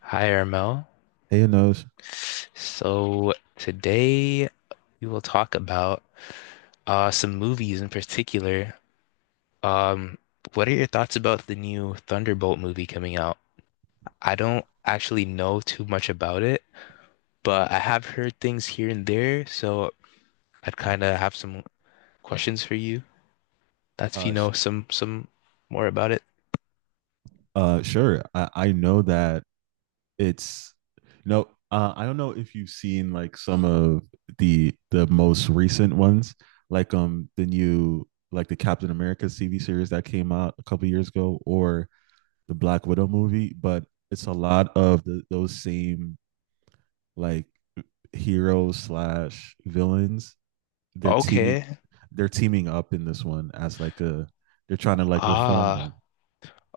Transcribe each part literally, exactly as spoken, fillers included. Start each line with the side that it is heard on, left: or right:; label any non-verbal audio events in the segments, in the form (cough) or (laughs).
left: Hi, Ermo.
right: Hey, Anosh.
left: So today we will talk about uh, some movies in particular. Um, what are your thoughts about the new Thunderbolt movie coming out? I don't actually know too much about it, but I have heard things here and there, so I'd kind of have some questions for you. That's if you
right: Uh, sh-
left: know some some more about it.
right: uh, sure. I, I know that it's no. Uh, I don't know if you've seen like some of the the most recent ones, like um the new, like the Captain America T V series that came out a couple years ago, or the Black Widow movie. But it's a lot of the, those same, like, heroes slash villains, they're teaming
left: Okay.
right: they're teaming up in this one as like a, they're trying to like reform
left: Ah.
right: them.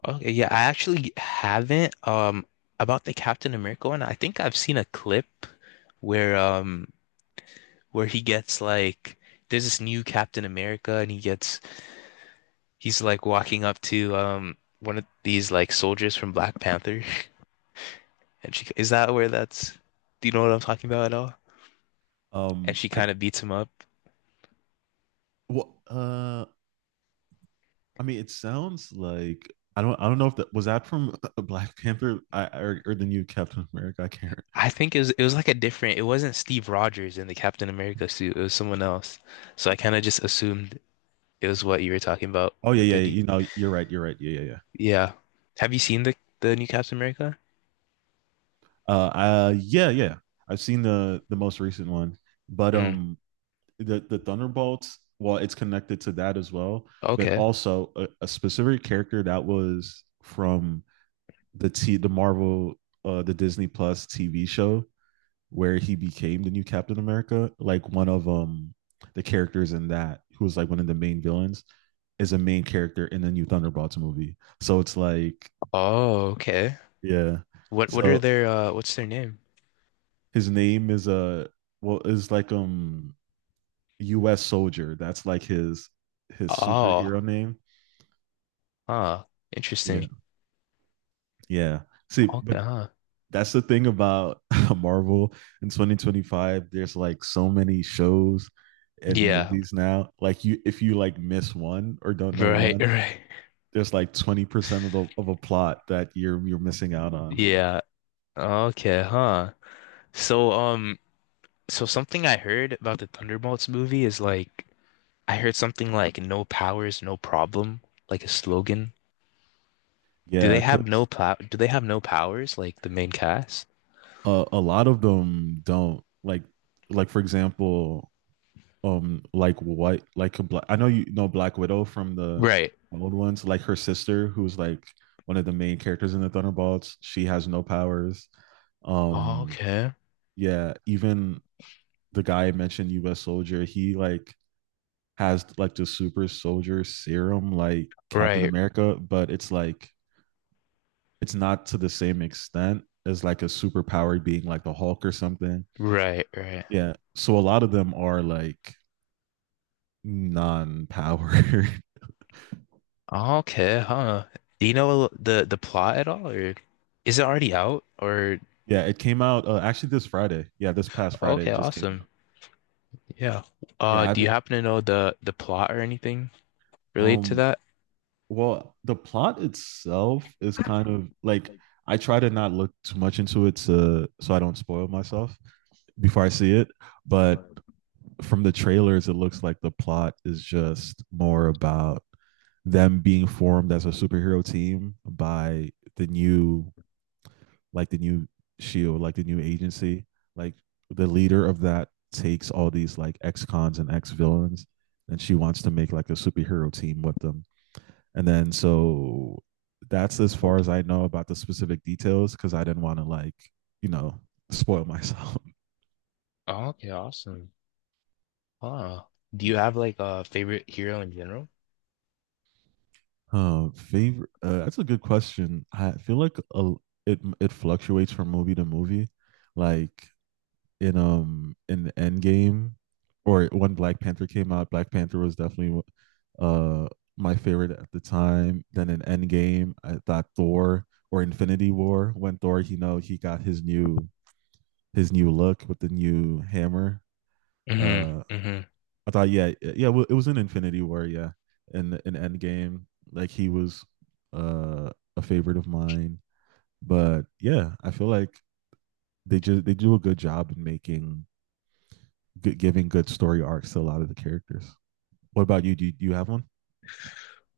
left: Okay, yeah, I actually haven't. Um, about the Captain America one, I think I've seen a clip where um where he gets like there's this new Captain America and he gets he's like walking up to um one of these like soldiers from Black Panther (laughs) and she is that where that's do you know what I'm talking about at all? And
right: Um,
left: she
right: I
left: kind of beats him up.
right: well, uh, I mean, it sounds like I don't I don't know if that was that from (laughs) Black Panther I, or or the new Captain America. I can't.
left: I think it was it was like a different it wasn't Steve Rogers in the Captain America suit, it was someone else. So I kind of just assumed it was what you were talking about
right: Oh yeah,
left: with
right: yeah, yeah.
left: the
right: You know, you're right. You're right. Yeah, yeah, yeah.
left: Yeah. Have you seen the the new Captain America?
right: Uh, uh, yeah, yeah. I've seen the the most recent one, but
left: Mm.
right: um, the the Thunderbolts. Well, it's connected to that as well, but
left: Okay.
right: also a, a specific character that was from the T the Marvel, uh the Disney Plus T V show where he became the new Captain America. Like one of um the characters in that who was like one of the main villains is a main character in the new Thunderbolts movie. So it's like,
left: Oh, okay.
right: yeah.
left: What what are
right: So
left: their uh what's their name?
right: his name is a, uh, well, is like um U S soldier. That's like his his superhero
left: Oh.
right: name.
left: Huh.
right: Yeah,
left: Interesting.
right: yeah. See,
left: Okay,
right: but
left: huh.
right: that's the thing about (laughs) Marvel in twenty twenty-five. There's like so many shows and
left: Yeah.
right: movies now. Like, you, if you like miss one or don't know
left: Right, (laughs)
right: one,
left: right.
right: there's like twenty percent of the of a plot that you're you're missing out on.
left: Yeah. Okay, huh. So um so something I heard about the Thunderbolts movie is like I heard something like no powers, no problem, like a slogan. Do they
right: Yeah,
left: have no
right: because
left: pow do they have no powers like the main cast?
right: a, a lot of them don't, like like for example, um like white like a black I know, you know Black Widow from the
left: Right.
right: old ones, like her sister who's like one of the main characters in the Thunderbolts. She has no powers. Um
left: Okay.
right: yeah, even the guy I mentioned, U S Soldier, he like has like the super soldier serum like Captain
left: Right,
right: America, but it's like it's not to the same extent as like a superpowered being like the Hulk or something.
left: right, right.
right: Yeah. So a lot of them are like non-powered. (laughs)
left: Okay, huh. Do you know the the plot at all, or is it already out? Or
right: Yeah, it came out, uh, actually this Friday. Yeah, this past Friday
left: okay,
right: it just came
left: awesome.
right: out.
left: Yeah.
right: Yeah,
left: Uh,
right: I
left: do you
right: haven't
left: happen to know the the plot or anything related to
right: um
left: that?
right: well, the plot itself is kind of like,
left: Like,
right: I try to not look too much into it to, so I don't spoil myself before I see it, but
left: but
right: from the trailers it looks like the plot is just more about them being formed as a superhero team by the new like the new shield, like the new agency, like the leader of that takes all these like ex cons and ex villains, and she wants to make like a superhero team with them. And then so that's as far as
left: Okay.
right: I know about the specific details because I didn't want to like, you know, spoil (laughs) myself.
left: Okay, awesome. Huh. Do you have like a favorite hero in general?
right: Uh, favorite? Uh, that's a good question. I feel like a, it it fluctuates from movie to movie. Like, in um in the end, or when Black Panther came out, Black Panther was definitely, uh my favorite at the time. Then in Endgame, I thought Thor, or Infinity War, when Thor, you know, he got his new, his new look with the new hammer.
left: Hmm
right: Uh,
left: hmm.
right: I thought, yeah, yeah, well, it was in Infinity War, yeah, in in Endgame, like he was, uh a favorite of mine. But yeah, I feel like they just they do a good job in making good, giving good story arcs to a lot of the characters. What about you? Do you, do you have one?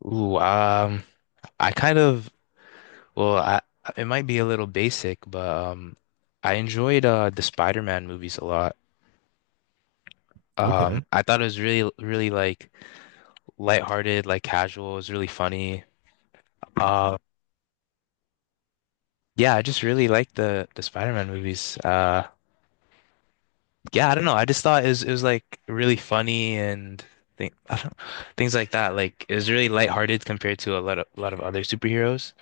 left: Ooh, um, I kind of well, I it might be a little basic, but um, I enjoyed uh the Spider-Man movies a lot. Um,
right: Okay.
left: I thought it was really, really like lighthearted, like casual. It was really funny. Uh, yeah, I just really liked the the Spider-Man movies. Uh, yeah, I don't know. I just thought it was it was like really funny and thing, I don't, things like that. Like it was really lighthearted compared to a lot of a lot of other superheroes,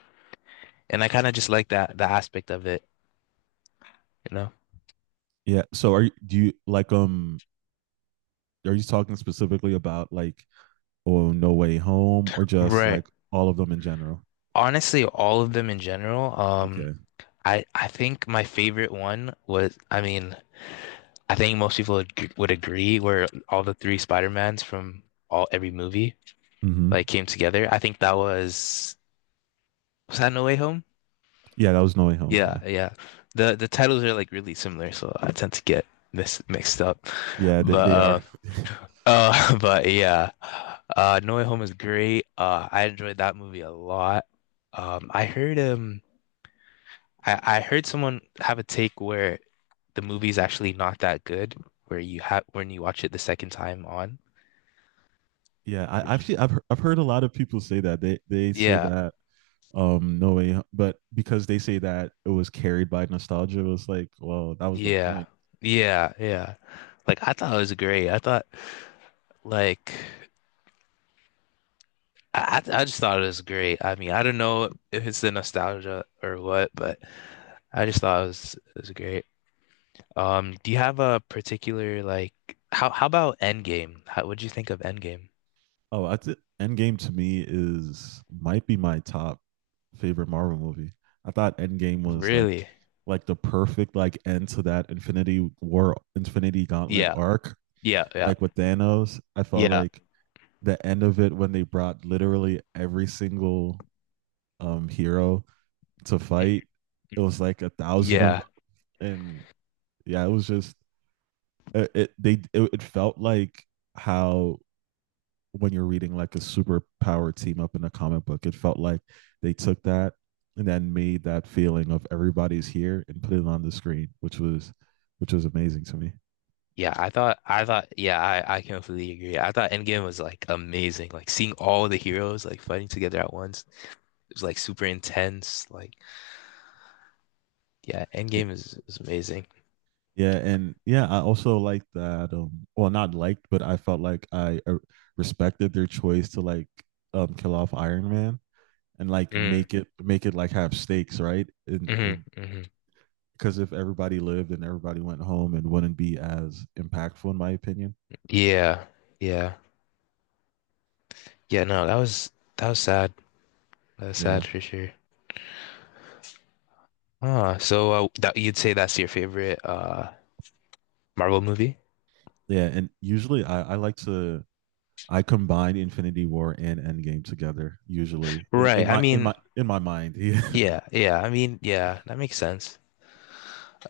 left: and I kind of just like that the aspect of it, you know?
right: Yeah. So are you, do you like, um are you talking specifically about like, oh, No Way Home, or just
left: Right.
right: like all of them in general?
left: Honestly, all of them in general. Um,
right: Okay.
left: I I think my favorite one was, I mean, I think most people would, would agree were all the three Spider-Mans from all every movie. Like
right: Mm-hmm.
left: came together. I think that was was that No Way Home?
right: Yeah, that was No Way Home.
left: Yeah,
right: Yeah.
left: yeah. The the titles are like really similar, so I tend to get mis mixed up.
right: Yeah, they,
left: But
right: they
left: uh
right: are.
left: uh (laughs) but yeah. Uh, No Way Home is great. Uh, I enjoyed that movie a lot. Um I heard um I, I heard someone have a take where the movie's actually not that good where you have when you watch it the second time on.
right: (laughs) Yeah, I
left: Which
right: actually I've he- I've heard a lot of people say that. They they say
left: yeah.
right: that um No Way Ho- but because they say that it was carried by nostalgia, it was like, well, that was the
left: Yeah.
right: point.
left: Yeah. Yeah. Like I thought it was great. I thought like I I I just thought it was great. I mean, I don't know if it's the nostalgia or what, but I just thought it was it was great. Um, do you have a particular like how how about Endgame? How what'd you think of Endgame?
right: Oh, that's it. Endgame to me is, might be my top favorite Marvel movie. I thought Endgame was like
left: Really?
right: like the perfect like end to that Infinity War, Infinity Gauntlet
left: Yeah.
right: arc.
left: Yeah. Yeah.
right: Like with Thanos, I felt
left: Yeah.
right: like the end of it when they brought literally every single um hero to
left: Mhm.
right: fight. It
left: Mhm.
right: was like a thousand of
left: Yeah.
right: them, and yeah, it was just, it, it they it, it felt like how, when you're reading like a superpower team up in a comic book. It felt like they took that and then made that feeling of everybody's here and put it on the screen, which was, which was amazing to me.
left: Yeah, I thought I thought yeah, I I completely agree. I thought Endgame was like amazing. Like seeing all the heroes like fighting together at once. It was like super intense. Like, yeah,
right: Yeah,
left: Endgame is, is amazing.
right: yeah, and yeah, I also liked that. Um, well, not liked, but I felt like I, uh, respected their choice to like, um kill off Iron Man and like
left: Mm,
right: make it make it like have stakes, right? And
left: hmm hmm.
right: because if everybody lived and everybody went home, it wouldn't be as impactful, in my opinion.
left: Yeah, yeah, yeah. No, that was that was sad. That was
right: Yeah.
left: sad for sure. Ah, so uh, that you'd say that's your favorite uh Marvel movie?
right: Yeah, and usually I, I like to, I combine Infinity War and Endgame together. Usually in,
left: Right.
right: in
left: I
right: my in my
left: mean,
right: in my mind. (laughs) Yeah.
left: yeah, yeah. I mean, yeah. That makes sense.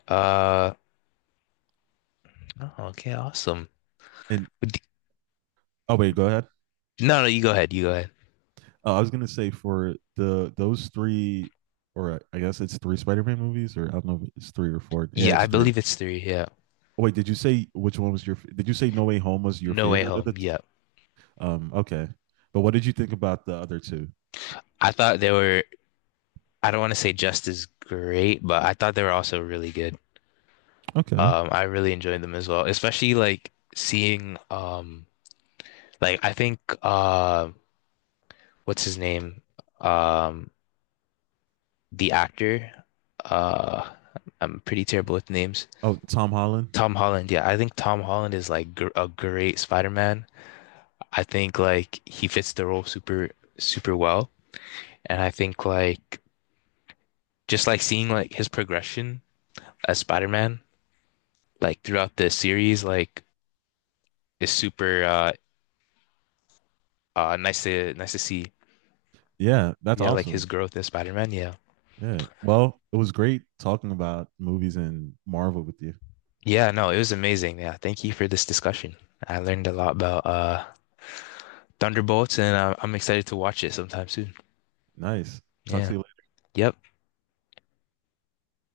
left: Uh, oh, okay, awesome.
right: And,
left: But d-
right: oh wait, go ahead.
left: No, no, you go ahead. You go ahead.
right: Uh, I was gonna say for the those three, or I guess it's three Spider-Man movies, or I don't know if it's three or four. Yeah,
left: Yeah, I
right: it's three.
left: believe it's three. Yeah.
right: Oh, wait, did you say which one was your? f- Did you say No Way Home was your
left: No Way
right: favorite? Of
left: Home.
right: the t-
left: Yeah.
right: um, okay, but what did you think about the other two?
left: I thought they were. I don't want to say just as great, but I thought they were also really good.
right: Okay.
left: Um, I really enjoyed them as well, especially like seeing um like I think uh what's his name? Um the actor. Uh I'm pretty terrible with names.
right: Oh, Tom Holland.
left: Tom Holland, yeah, I think Tom Holland is like gr a great Spider-Man. I think like he fits the role super super well, and I think like just like seeing like his progression as Spider-Man like throughout the series like is super uh uh nice to nice to see.
right: Yeah, that's
left: Yeah, like his
right: awesome.
left: growth in Spider-Man. Yeah.
right: Yeah. Well, it was great talking about movies and Marvel with you.
left: Yeah, no, it was amazing. Yeah, thank you for this discussion. I learned a lot about uh Thunderbolts and uh, I'm excited to watch it sometime soon.
right: Nice. Talk
left: Yeah.
right: to you later.
left: Yep.